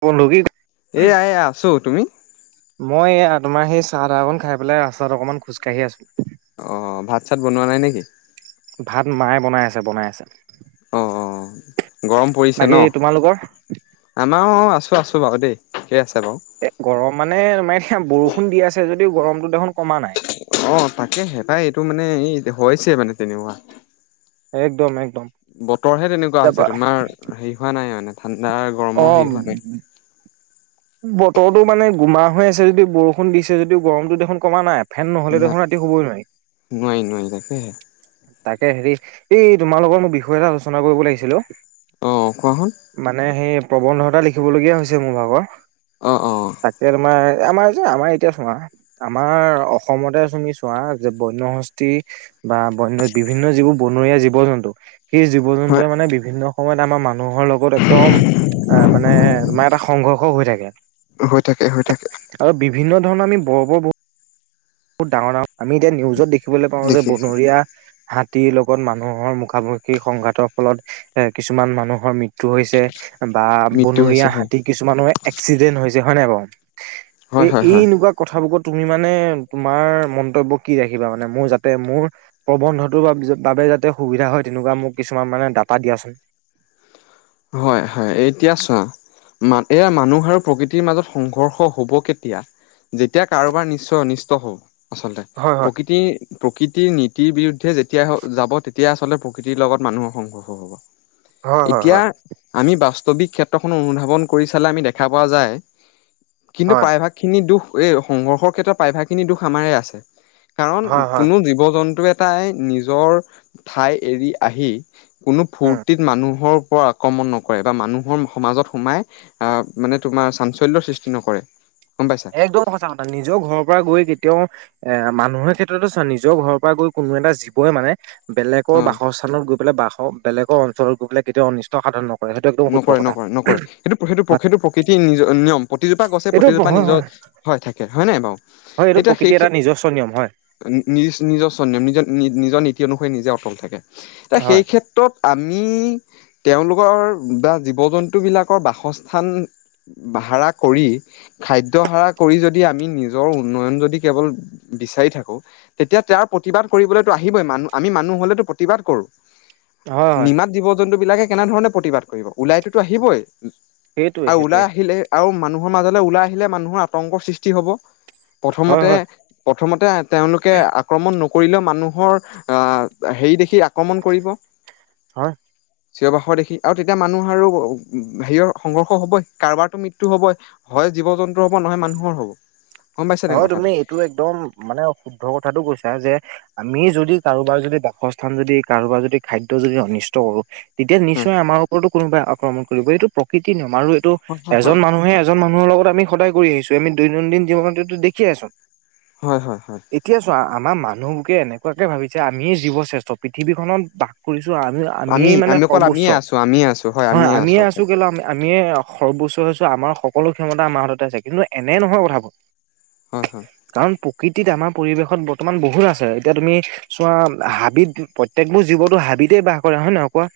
ভনোকি এয়া আছো তুমি মই তোমাৰ সেই চাহ তাহ অকন খাই পেলাই ৰাস্তাত অকনমান খোজকাঢ়ি আছো অঁ ভাত চাত বনোৱা নাই নেকি ভাত মায়ে বনাই আছে বনাই আছে অঁ অঁ গৰম পৰিছে বাকী ন তোমালোকৰ আমাৰো অ আছো আছো বাৰু দেই িকেই আছে বাৰু এ গৰম মানে তাৰতিয়া বৰষুণ দি আছে যদিও গৰমতো দেখোন কমা নাই অ তাকেহেটাই এইটো মানে এই হৈছে মানে তেনেুৱা একদম একদম বতৰ হে, তেনেকুৱা হৈছে তাৰপা তোমাৰ হেৰি হোৱা নাই মানে, ঠাণ্ডা গৰমৰ অ', হেৰি হোৱা নাই বতৰটো মানে, গোমা হৈ আছে যদি বৰষুণ দিছে যদিও, গৰমতটো দেখোন কমা নাই ফেন নহ'লে ন দেখোন, ৰাতি শুবই নোৱাৰি। নোৱাৰি নোৱাৰি তাকেহে তাকে, হেৰি এই তোমাৰ লগৰ মোৰ বিষয় এটা আলোচনা কৰিব লাগিছিলো। অ', কোৱাচোন মানে, সেই প্ৰবন্ধতা লিখিবলগীয়া হৈছে মোৰ ভাগৰ। অ', তাকে, তোমাৰ আমাৰ যে আমাৰ এতিয়া তোমা আমাৰ অসমতে তুমি চোৱা, যে বন্য হস্তি বা, বন বিভিন্ন যিবোৰ বনৰীয়া জীৱ জন্তু। সেই জীৱ হয় জন্তুৱে মানে, বিভিন্ন সময়ত আমাৰ মানুহৰ লগত একদম অ', মানে তোমাৰ এটা সংঘৰ্ষ হৈ থাকে। হৈ থাকে, হৈ থাকে। আৰু বিভিন্ন ধৰণৰ আমি বৰ বৰ বহুত। বহুত, ডাঙৰ, ডাঙৰ আমি এতিয়া নিউজত দেখিবলৈ পাওঁ যে দেখি আছো বনৰীয়া হাতীৰ লগত, মানুহৰ মুখামুখি সংঘাতৰ ফলত, এ কিছুমান মানুহৰ মৃত্যু হৈছে, বা মৃত্যু বনৰীয়া হৈছে হয় হাতী কিছুমানৰ এক্সিডেন্ট হৈছে হয় নাই বাৰু। হয় এই, হয় এই হয় এনেকুৱা কথাবোৰাক তুমি মানে। তোমাৰ মন্তব্য কি ৰাখিবা মানে, মোৰ যাতে মোৰ প্ৰবন্ধটোৰ বাবে যাতে, সুবিধা হয় তেনেকুৱা মোক কিছুমান মানে ডাটা দিয়াচোন হয়, হয়, এতিয়া চোৱা এয়া মানুহ আৰু প্ৰকৃতিৰ মাজত সংঘৰ্ষ হব কেতিয়া যেতিয়া, কাৰোবাৰ নিশ্চয় অনিষ্ট হওঁ আচলতে হয় হয় প্ৰকৃতিৰ প্ৰকৃতিৰ নীতিৰ বিৰুদ্ধে, যেতিয়া যাব তেতিয়া আচলতে প্ৰকৃতিৰ লগত মানুহৰ সংঘৰ্ষ হব। হয় হয় এতিয়া, হয় আমি বাস্তৱিক ক্ষেত্ৰখন অনুধাৱন কৰি চালে, আমি দেখা পোৱা যায় কিন্তু হয় প্ৰায়ভাগ। খিনি দুখ, এই সংঘৰ্ষৰ ক্ষেত্ৰত প্ৰায়ভাগ খিনি দুখ আমাৰ আছে। কাৰণ, হয় হয় কোনো জীৱ জন্তু এটাই নিজৰ ঠাই এৰি আহি। কোনো উম। ফূৰ্তিত মানুহৰ ওপৰত আক্ৰমণ নকৰে, বা মানুহৰ সমাজত সোমাই অ', মানে তোমাৰ চাঞ্চল্যৰ সৃষ্টি নকৰে গম পাইছ। একদম সঁচা কথা, নিজৰও ঘৰৰ পৰা গৈ কেতিয়াও এ, মানুহৰ ক্ষেত্ৰতো চ নিজৰ ঘৰৰ পৰা গৈ কোনো এটা জীৱই মানে বেলেগকৰ অ বাসস্থানত, গৈ পেলাই বাস বেগ অঞ্চলত গৈ পেলাই কেতিয়াও অনিষ্ট সাধন নহয় নকৰে, নকৰে, নকৰে, সেইটো সেইটো হয় সেইটো প্ৰকৃতিৰ নিজ নিয়ম প্ৰতিজোপা গছে এইটো প্ৰতিজোপা হয় নিজৰ হয়, থাকে হয়, নাই বাৰু। হয়, এইটো এতিয়া সেই প্ৰকৃতিৰ এটা নিজস্ব নিয়ম হয়। নিজ নিজৰ স নিজৰ নিজৰ নীতি অনুসৰি নিজে অটল থাকে এ হয় সেই ত্ৰত ত আমি তেওঁলোকৰ বা জীৱ জন্তুবিলাকৰ বাসস্থান। ভাড়া কৰি খাদ্য হাৰা কৰি, যদি আমি নিজৰ উন্নয়ন যদি কেৱল বিচাৰি থাকো। তেতিয়া তেওঁৰ প্ৰতিবাদ কৰিবলৈতো আহিবই, আমি মানুহ হলেতো প্ৰতিবাদ কৰো। হয় হয় নিমাত জীৱ জন্তু বিলাকে কেনেধৰণে, প্ৰতিবাদ কৰিব ওলাইটোোতো আহিবই। সেইটোৱে আৰু সেইটোৱে ওলাই আহিলে আৰু মানুহৰ মাজলৈ ওলাই আহিলে মানুহৰ আতংকৰ সৃষ্টি হ'ব। হয় প্ৰথমতে, হয় প্ৰথমতে, তেওঁলোকে আক্ৰমণ ন কৰিলেও মানুহৰ আহ হেৰি দেখি আক্ৰমণ কৰিব হা [unintelligible] দেখি। আৰু তেতিয়া মানুহ আৰু, হেৰিয়ৰ সংঘৰ্ষ হ'বই কাৰোবাৰটো মৃত্যু হ'বই হয়, জীৱ জন্তুৰ হ'ব নহয় মানুহৰ হব। গম পাইছে নাই হয় তুমি কথাটো এইটো একদম মানে শুদ্ধ কথাটো কৈছা যে আমি যদি কাৰোবাৰ যদি বাসস্থান যদি কাৰোবাৰ যদি খাদ্য যদি অনিষ্ট কৰোঁ তেতিয়া উম নিশ্চয় আমাৰ ওপৰতো কোনোবাই আক্ৰমণ কৰিব, এইটো প্ৰকৃতিৰ নিয়ম আৰু এইটো এজন মানুহে এজন মানুহৰ লগত আমি সদায় কৰি আহিছোঁ, আমি দৈনন্দিন জীৱনততো দেখি আছোঁ। হয় হয় হয়। এতিয়া চোৱা আমাৰ মানুহবোকে এনেকুৱাকৈ ভাবিছে আমিয়ে জীৱশ্ৰেষ্ঠ পৃথিৱীখনত বা কৰিছোঁ আমি আমি-আমিয়েই মানে আমি অকল আমিয়ে সৰ্বোচ্চ, আছো আমিয়ে আছো হয় আছো আমিয়ে অকল আছোঁ কেল আ, আমিয়ে সৰ্বোচ্চ হৈছে আমাৰ সকলো ক্ষমতা আমাৰ হাততে আছে কিন্তু এনে নহয় কথাবোৰ হয় হয়। কাৰণ প্ৰকৃতিত আমাৰ পৰিৱেশত বৰ্তমান বহুত আছে, এতিয়া তুমি চোৱা হাবিত প্ৰত্যেকবোৰ জীৱনটো হাবিতে বাস কৰে হয় নহয় কোৱা?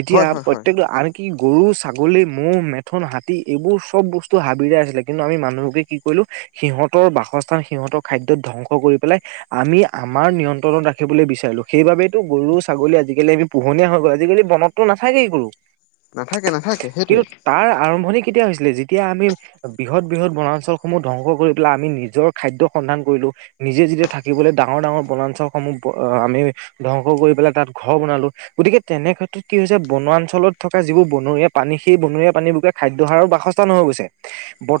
এতিয়া হয় হয় হয় প্ৰত্যেকটো আন কি গৰু, ছাগলী ম'হ, মেথন, হাতী এইবোৰ চব বস্তু হাবিৰেই আছিলে কিন্তু আমি মানুহবোৰে কি কৰিলোঁ সিহঁতৰ বাসস্থান সিহঁতৰ খাদ্যত ধ্বংস কৰি পেলাই আমি আমাৰ নিয়ন্ত্ৰণত ৰাখিবলৈ বিচাৰিলোঁ সেইবাবে গৰু ছাগলী আজিকালি আমি পোহনীয়া হৈ গ'ল, আজিকালি বনত তোৰ নাথাকেই গৰু, নাথাকে নাথাকে কিন্তু সেইটোৱে তাৰ আৰম্ভণি কেতিয়া হৈছিলে যেতিয়া আমি বৃহৎ বৃহৎ বনাঞ্চলসমূহ ধবংস কৰি পেলাই আমি নিজৰ খাদ্য সন্ধান কৰিলোঁ নিজে যেতিয়া থাকিবলৈ ডাঙৰ ডাঙৰ বনাঞ্চলসমূহ আমি ধ্বংস কৰি পেলাই তাত ঘৰ বনালো গতিকে তেনে ক্ষেত্ৰত কি হৈছে বনঞ্চলত থকা যিবোৰ বনৰীয়া পানী, সেই বনৰীয়া পানীবোৰে খাদ্যহাৰৰ বাসস্থা নহৈ গৈছে।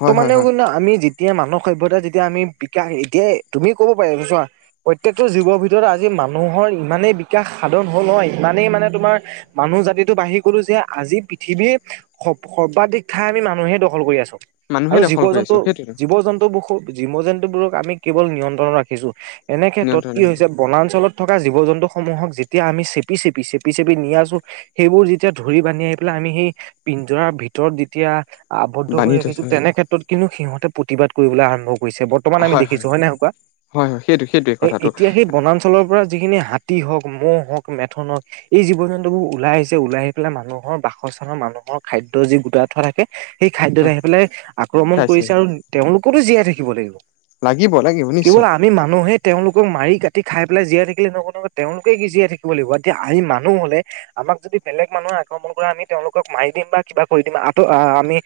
হয় হয় হয় কিন্তু আমি যি এতিয়া মানৰ সভ্যতা যেতিয়া আমি বিকাশ এতিয়া তুমি ক'ব পাৰে চোৱা প্ৰত্যয়েকটো জীৱৰ ভিতৰত আজি মানুহৰ ইমানেই বিকাশ সাধন হ'ল নহয় ইমানেই মানে তোমাৰ মানুহ জাতিটো বাঢ়ি গলো যে আজি পৃথিৱীৰ স-সৰ্বাধিক ঠাই আমি মানুহে দখল কৰি আছোঁ, মানুহে আৰু জীৱ দখল কৰি জন্তু আছো সেইটোৱে জীৱ জন্তুবোৰোঁ জীৱ জন্তুবোৰক আমি কেৱল নিয়ন্ত্ৰণত ৰাখিছোঁ, এনে ক্ষেত্ৰত নিয়ন্ত্ৰণ কি হৈছে বনাঞ্চলত থকা জীৱ জন্তুসমূহক যেতিয়া আমি চেপি চেপি, চেপি চেপি নি আছোঁ সেইবোৰ যেতিয়া ধৰি বান্ধি আহি পেলাই আমি সেই পিঞ্জাৰ ভিতৰত যেতিয়া আৱদ্ধ কৰি বান্ধি থৈছো ৰাখিছোঁ হয় তেনে ক্ষেত্ৰত কিন্তু সিহঁতে প্ৰতিবাদ কৰিবলৈ আৰম্ভ কৰিছে। বৰ্তমান আমি দেখিছোঁ হয় না কোৱা? হয় হয় সেইটো সেইটোৱে কথাটো এতিয়া সেই বনাঞ্চলৰপৰা যিখিনি তি হওক ম'হ হওক, মেথন হওক এই জীৱ জন্তুবোৰ ওলাই আহিছে, ওলাই আহি পেলাই মানুহৰ বাসস্থানৰ মানুহৰ খাদ্য যি গোটাই থ তাকে সেই খাদ্যত আহি পেলাই আক্ৰমণ খাইছে কৰিছে আৰু তেওঁলোকতো জীয়াই থাকিব লাগিব। লাগিব লাগিব কেৱল নিশ্চয়। আমি মানুহে তেওঁলোকক মাৰি কাটি খাই পেলাই জীয়াই থাকিলে নহ'ব নহয়, তেওঁলোকে কি জীয়াই থাকিব লাগিব। এতিয়া আমি মানুহ হ'লে আমাক যদি বেলেগ মানুহে আক্ৰমণ কৰে আমি তেওঁলোকক মাৰি দিম বা কিবা কৰি দিম, আ, আমি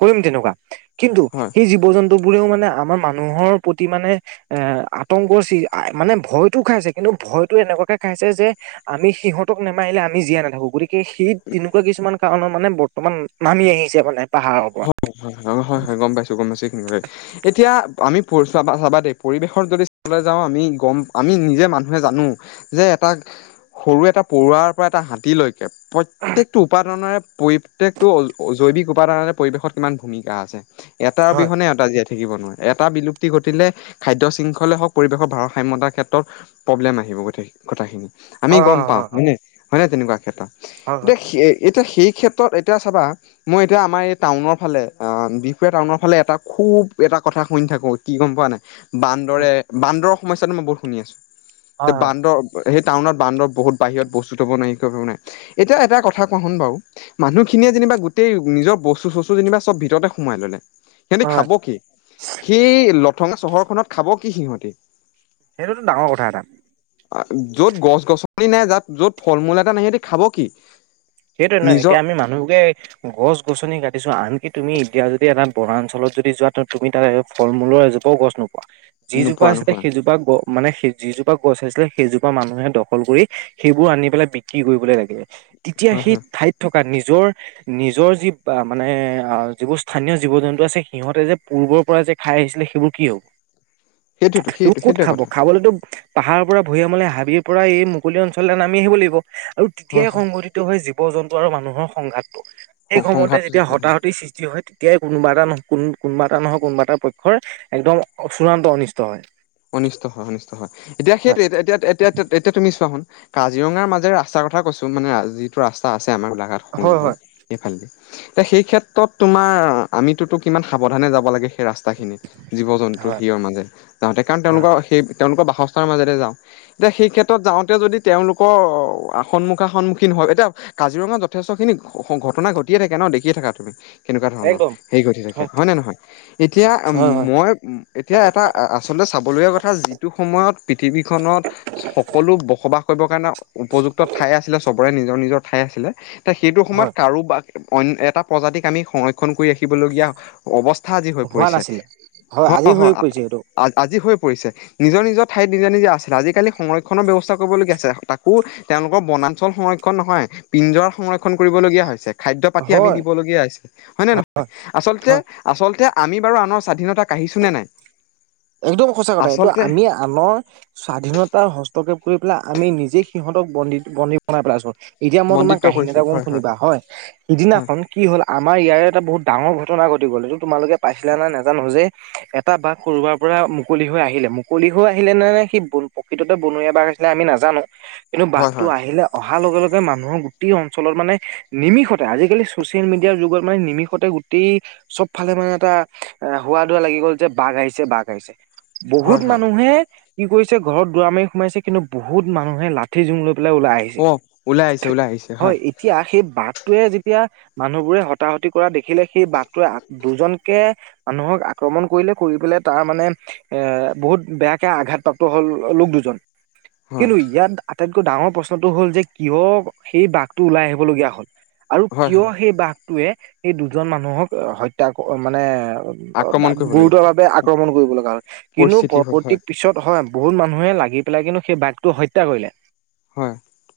কৰিম তেনেকুৱা, কিন্তু হয় সেই জীৱ জন্তুবোৰেও মানে আমাৰ মানুহৰ প্ৰতি মানে এ, আতংকৰ চি মানে ভয়তটো খাই আছে কিন্তু ভয়টো এনেকুৱাকে খাইছে যে আমি সিহঁতক নেমাৰিলে আমি জীয়াই নাথাকো গতিকে সেই তেনেকুৱা কিছুমান কাৰণৰ মানে বৰ্তমান নামি আহিছে মানে পাহাৰৰপৰা। হয় হয়, হয় হয় গ'ম পাইছোঁ গ'ম পাইছোঁ এইখিনি, এতিয়া আমি চ চাবা দেই পৰিৱেশত যদিলৈ যাওঁ, আমি গ'ম আমি নিজে মানুহে জানো যে এটা সৰু এটা পৰুৱাৰপৰা এটা হাতী লৈ প্ৰত্যেকটো উপাদানৰে পৰি প্ৰত্যেকটো জৈৱিক উপাদানৰে পৰিৱেশত কিমান ভূমিকা আছে, এটাৰ হয় অবিহনে টাই জীয়াই থাকিব নোৱাৰে। এটা বিলুপ্তি ঘটিলে খাদ্য শৃংখলে হওক, পৰিৱেশৰ ভাৰসাম্যতাৰ ক্ষেত্ৰত প্ৰব্লেম আহিব কথাখিনি, আমি হয় হয় গম পাওঁ হয় হয়নে হয়নে তেনেকুৱা ক্ষেত্ৰত, হয় হয় হয় হয় কিন্তু সেই এতিয়া সেই ক্ষেত্ৰত এতিয়া চাবা মই এতিয়া আমাৰ এই টাউনৰফালে আ, বি টাউনৰফালে এটা খুব এটা কথা শুনি থাকোঁ কি গ'ম পোৱানে? বান্দৰে, বান্দৰৰ সমস্যাটো মই বহুত শুনি আছোঁ। তে হয় হয় বান্দৰ সেই টাউনত বান্দৰ বহুত বাহিৰত বস্তু থব নোৱাৰি কাৰেনে এতিয়াও এটা কথা কোৱা শুোন বাৰু মানুহখিনিয়ে যেনিবা গোটেই নিজৰ বস্তু চস্তু যেনিবা চব ভিতৰতে সোমাই ললে সিহঁতি হয় খাব কি সেই লথঙা চহৰখনত খাব কি সিহঁতি সেইটোতটো ডাঙৰ কথা এটা যত গছ গছনি নাই যাত যত ফল মূল এটা নাই সিহতি খাব কি সেইটোয়ে নহয় নিজৰ এতিয়া আমি মানুহকে গছ গছনি কাটিছো আনকি তুমি এতিয়া যদি এটা বঞ্চলত যদি যোৱা তুমি তাত ফল মূলৰ এজোপাও গছ নোপোৱা যিজোপা নোপোৱা আছিলে নোপোৱা সেইজোপা মানে সেই যিজোপা গছ আছিলে সেইজোপা মানুহে দখল কৰি সেইবোৰ আনি পেলাই বিক্ৰী কৰিবলৈ লাগিল এতিয়া হয় সেই হয়। ঠাইত থকা নিজৰ নিজৰ যি মানে আহ যিবোৰ স্থানীয় জীৱ জন্তু আছে সিহঁতে যে পূৰ্বৰ পৰা যে খাই আহিছিলে সেইবোৰ কি হ'ব সেইটোৱেতো সেইবোৰ সেইটো কত সেইটোৱে খাব কথা খাবলেতো পাহাৰৰ পৰা ভূয়ামলে হাবিৰ পৰা এই মুকলি অঞ্চল এটা নামি আহিব লাগিব আৰু হয় তেতিয়াই হয় সংঘটিত জীৱ জন্তু আৰু মানুহৰ সংঘাতটো সেই সময়তে সংঘাতটো যেতিয়া তেতিয়া হয় হতাহতি সৃষ্টি হয় এতিয়াই কোনোবা এটা কোনোবা এটা নহয় কোনোবা এটা পক্ষ একদম চূড়ান্ত অনিষ্ট হয় অনিষ্ট হয় অনিষ্ট হয় এতিয়া সেইটো এতিয়া, এতিয়া, এতিয়া তুমি চোৱাচোন কাজিৰঙাৰ মাজেৰে ৰাস্তাৰ কথা কৈছো মানে যিটো ৰাস্তা আছে আমাৰ গোলাঘাট হয় হয় সংযোগী হয় সেইফালেদি এ সেই ক্ষেত্ৰত তোমাৰ আমিতোটো কিমান সাৱধানে যাব লাগে সেই ৰাস্তাখিনি জীৱ জন্তু হয় সেইৰ মাজে যাওঁতে কাৰণ হয় তেওঁলোকৰ সেই তেওঁলোকৰ বাসস্থানৰ মাজেৰে যাওঁ এতিয়া সেই ক্ষেত্ৰত যাওঁতে যদি তেওঁলোকৰ সন্মুখা সন্মুখীন হয় এতিয়া কাজিৰঙাত যথেষ্টখিনি ঘটনা ঘটিয়ে থাকে ন দেখিয়ে থাকা তুমি কেনেকুৱা ধৰণৰ একদম হেৰি ঘটি থাকে হয় হয়নে নহয় এতিয়া হয় হয় মই এতিয়া এটা [unintelligible] আচলতে চাবলগীয়া কথা যিটো সময়ত পৃথিৱীখনত সকলো বসবাস কৰিবৰ কাৰণে উপযুক্ত ঠাই আছিলে চব কৰে নিজৰ নিজৰ ঠাই আছিলে তেতিয়া সেইটো সময়ত হয় কাৰোবাক অইন এটা প্ৰজাতিক আমি সংৰক্ষণ কৰি ৰাখিবলগীয়া অৱস্থা আজি হৈ হোৱা পৰিছে নাছিলে হয় হ আজি হৈ পৰিছে এইটো হয় আজি হৈ পৰিছে নিজৰ নিজৰ ঠাইত নিজে, নিজে আছিল আজিকালি সংৰক্ষণৰ ব্যৱস্থা কৰিবলগীয়া আছে তাকো তেওঁলোকৰ বনাঞ্চল সংৰক্ষণ নহয় পিঞ্জৰা সংৰক্ষণ কৰিবলগীয়া হৈছে খাদ্য পাতি আমি হয় দিবলগীয়া [unintelligible] হয়নে নহয় আচলতে, হয় আচলতে আমি বাৰু আনৰ স্বাধীনতা কা়ঢ়িছোঁ নে নাই একদম সঁচা কথা এইটো আচলতে আমি আনৰ স্বাধীনতা হস্তক্ষেপ কৰি পেলাই আমি নিজে সিহঁতক বন্দী, বন্দী বনাই পেলাইছোঁ এতিয়া মই তুমাৰ বন্দিত্ব কাহিনী কৰিছো এটা কম হয় শুনিবা হয় হয় সিদিনাখন কি হ'ল আমাৰ ইয়াৰে এটা বহুত ডাঙৰ ঘটনা ঘটি গ'ল এইটো তোমালোকে পাইছিলা নে নেজানো যে এটা বাঘ কৰোবাৰ পুৰা মুকলি হৈ আহিলে, মুকলি হৈ আহিলে নে সি প্ৰকৃততে বনৰীয়া বাঘ আছিলে আমি নাজানো কিন্তু হয় বাঘটো হয় আহিলে অহাৰ লগে, লগে মানুহৰ গোটেই অঞ্চলত মানে নিমিষতে আজিকালি চচিয়েল মিডিয়াৰ যুগত মানে নিমিষতে গোট গোটেই চব ফালে মানে এটা হুৱাদুৱা লাগি গ'ল যে বাঘ আহিছে বাঘ [unintelligible] বহুত হয় হয় মানুহে কি কৰিছে ঘৰত দুৱাৰ মাৰি সোমাইছে কিন্তু বহুত মানুহে লা ঠি জোং লৈ পেলাই ওলাই আহিছে অ ওলাই আহিছে ওলাই আহিছে আৰু হয় এতিয়া সেই বাঘটোৱে যেতিয়া মানুহবোৰে হতাহতি কৰা দেখিলে সেই বাঘটোৱে [unintelligible] দুজনকে মানুহক আক্ৰমণ কৰিলে কৰি পেলাই তাৰ মানে এ বহুত বেয়াকে আঘাতপ্ৰাপ্ত হ'ল লোক দুজন হয় কিন্তু ইয়াত আটাইতকৈ ডাঙৰ প্ৰশ্নটো হ'ল যে কিয় সেই বাঘটো ওলাই আহিবলগীয়া হ'ল আৰু হয় কিয় হয় সেই বাঘটোৱে সেই দুজন মানুহক হত্যা মানে আক্ৰমণ কৰিবলগীয়া গুৰুতৰভাৱে আক্ৰমণ কৰিবলগা হ'ল কিন্তু পৰিস্থিতি হ'ল হয় পৰৱৰ্তী পিছত হয় বহুত মানুহে লাগি পেলাই কিন্তু সেই বাঘটো হত্যা কৰিলে হয়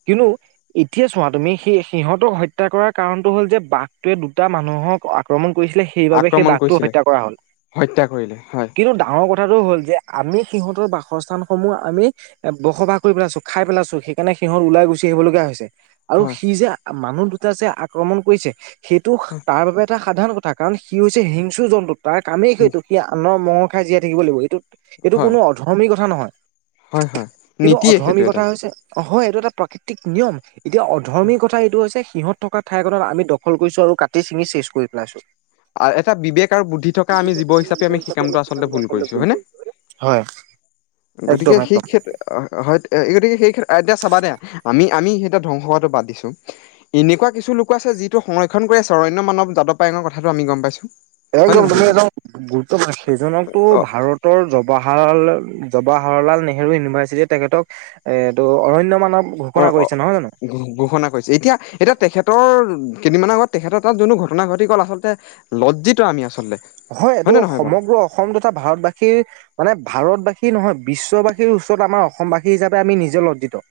[unintelligible] এতিয়া চোৱা তুমি সেই সিহঁতক হত্যা কৰাৰ কাৰণটো হ'ল, যে বাঘটোৱে দুটা মানুহক আক্ৰমণ কৰিছিলে সেইবাবে সেই আক্ৰমণ বাঘটো কৰিছিলে হত্যা কৰা হ'ল। হত্যা কৰিলে হয়। কিন্তু ডাঙৰ কথাটো হ'ল যে আমি সিহঁতৰ বাসস্থানসমূহ আমি এ বসবাস কৰি পেলাইছোঁ, খাই পেলাইছোঁ, সেইকাৰণে সিহঁত ওলাই গুচি আহিবলগীয়া হৈছে। আৰু হয় সি যে মানুহ দুটা যে আক্ৰমণ কৰিছে, সেইটো তাৰ বাবে এটা সাধাৰণ কথা। কাৰণ সি হৈছে হিংস্ৰ জন্তু তাৰ কামেই সেইতো সি আনৰ মঙহ খাই জীয়াই থাকিব লাগিব। এইটো এইটো হয় কোনো অধৰ্মী কথা নহয়, হয় হয় কিন্তু নীতিয়ে অৰ্ধমী সেইটো এটা কথা হৈছে- অ' হয় এইটো এটা প্ৰাকৃতিক নিয়ম। এতিয়া অধৰ্মী কথা এইটো হৈছে সিহঁত থকা ঠাইখনত আমি দখল কৰিছোঁ আৰু কাটি চিঙি শেষ কৰি পেলাইছোঁ। আৰু এটা বিবেক আৰু বুদ্ধি থকা আমি জীৱ হিচাপে আমি সি কামটো আচলতে ভুল কৰিছো হয় নে? হয়। গতিকে একদম একদম। সেই ক্ষেত্ৰত হয় গতিকে সেই এতিয়া চাবা দে আমি আমি সিহ'তক ধ্বংসহোৱাটো বাদ দিছো। এনেকুৱা কিছু লোকো আছে যিটো সংৰক্ষণ কৰি আছে। অৰণ্য মানৱ জাদবপায়েঙৰ কথাটো আমি গ'ম পাইছোঁ? একদম তুমি একদম গুৰুত্বপুৰ্ন, সেইজনকতো অ ভাৰত জৱাহৰ জৱাহৰলাল নেহৰু ইউনিভাৰ্চিটিয়ে তেখেতক এইটো অৰণ্য মানৱ ঘোষণা অ', অ' কৰিছে নহয় জানো? ঘোষণা কৰিছে। এতিয়া এতিয়া তেখেতৰ কেইদিনমানৰ আগত তেখেতৰ তাত যোনটো ঘটনা ঘটি গ'ল, আচলতে লজ্জিত আমি আচলতে হয় এইটো নে নহয় বাৰু? সমগ্ৰ অসম তথা ভাৰতবাসীৰ মানে ভাৰতবাসী নহয় বিশ্ববাসীৰ ওচৰত আমাৰ অসমবাসী হিচাপে আমি নিজে লজ্জিত।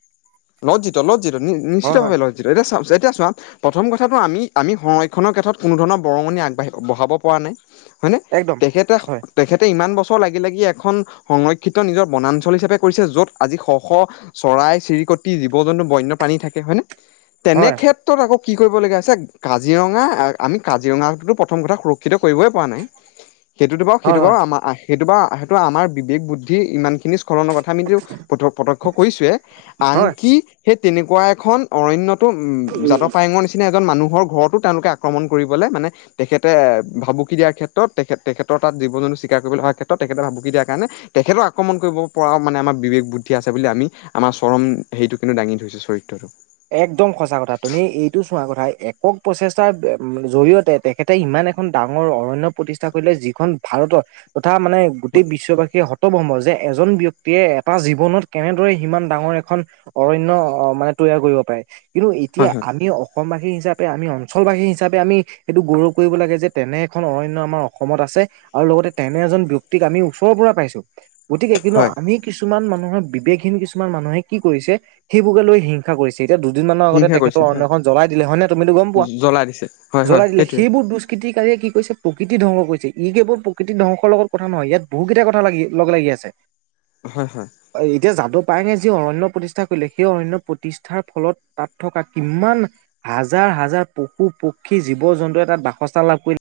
লজ্জিত, লজ্জিত হয় হয় নিশ্চিতভাৱে লজ্জিত এতিয়া চা এতিয়া চোৱা প্ৰথম কথাটো আমি আমি সংৰক্ষণৰ ক্ষেত্ৰত কোনো ধৰণৰ বৰঙণি আগবাঢ়ি বঢ়াব পৰা নাই। হয়নে? একদম তেখেতে হয় তেখেতে ইমান বছৰ লাগি লাগি এখন সংৰক্ষিত নিজৰ বনাঞ্চল হিচাপে কৰিছে, য'ত আজি শ শ চৰাই চিৰিকতি জীৱ জন্তু বন্যপাণী থাকে হয় নে? হয় তেনেক্ষেত্ৰত আকৌ কি কৰিবলগীয়া আছে, কাজিৰঙা আমি কাজিৰঙা প্ৰথম কথা সেইটো কৰিবই পৰা নাই, সেইটোতো বাৰু হয় সেইটো বাৰু হয় আমাৰ আহ সেইটো বাৰু সেইটো আমাৰ বিবেক বুদ্ধি ইমানখিনি স্খলনৰ কথা আমিটো প্ৰ প্ৰত্যক্ষ কৰিছোৱে। হয়। আনকি সেই তেনেকুৱা এখন অৰণ্যটো উম জাদবপায়েংৰ নিচিনা না এজন মানুহৰ ঘৰতো তেওঁলোকে আক্ৰমণ কৰিবলৈ মানে তেখেতে ভাবুকি দিয়াৰ ক্ষেত্ৰত তেখেত তেখেতৰ তাত জীৱ জন্তু চিকাৰ কৰিবলৈ অহাৰ ক্ষেত্ৰত তেখেতে ভাবুকি দিয়াৰ কাৰণে তেখেতক আক্ৰমণ কৰিব পৰাও মানে আমাৰ বিবেক বুদ্ধি আছে বুলি আমি আমাৰ আ চৰন সেইটো কিন্তু দাঙি ধৰিছো চৰিত্ৰটো। একদম সঁচা কথা। তুমি এইটো চোৱা কথা একক প্ৰচেষ্টাৰ জৰিয়তে তেখেতে ইমান এখন ডাঙৰ অৰণ্য প্ৰতিষ্ঠা কৰিলে, যিখন ভাৰতৰ তথা মানে গোটেই বিশ্ববাসীয়ে হত ভমভ যে এজন ব্যক্তিয়ে এটা জীৱনত কেনেদৰে সিমান ডাঙৰ এখন অৰণ্য মানে তৈয়াৰ কৰিব পাৰে। কিন্তু এতিয়া হয় হয় আমি অসমবাসী হিচাপে আমি অঞ্চলবাসী হিচাপে আমি সেইটো গৌৰৱ কৰিব লাগে যে তেনে এখন অৰণ্য আমাৰ অসমত আছে। আৰু লগতে তেনে এজন ব্যক্তিক আমি ওচৰৰ পৰা পাইছো। গতিকে কিন্তু হয় আমি কিছুমান মানুহৰ বিবেকহীন কিছুমান মানুহে কি কৰিছে সেইবোৰকে লৈ হিংসা কৰিছে। তেতিয়া দুদিন মানৰ আগতে হিংসা তেখেতৰ কৰিছে অৰণ্য হয় এখন জ্বলাই দিলে হয় নে তুমিতো গ'ম পোৱা, জ্বলাই দিছে হয় হয় জ্বলাই দিলে সেইটোৱে সেইবোৰ দু ষ্কৃতিকাৰেয়ে কি কৰিছে প্ৰকৃতিৰ ধ্বংস কৰিছে, ই কেৱল প্ৰকৃতিৰ ধ্বংসৰ লগত কথা নহয় ইয়াত বহু কেইটা কথা লাগি লগ লাগি আছে। [unintelligible] হয়, হয়। এতিয়া যাদবপায়েংয়ে যি অৰণ্য প্ৰতিষ্ঠা কৰিলে, সেই অৰণ্য প্ৰতিষ্ঠাৰ ফলত তাত থকা কিমান হাজাৰ হাজাৰ পশু পক্ষী জীৱ জন্তুৱে তাত বাসস্থা লাভ কৰি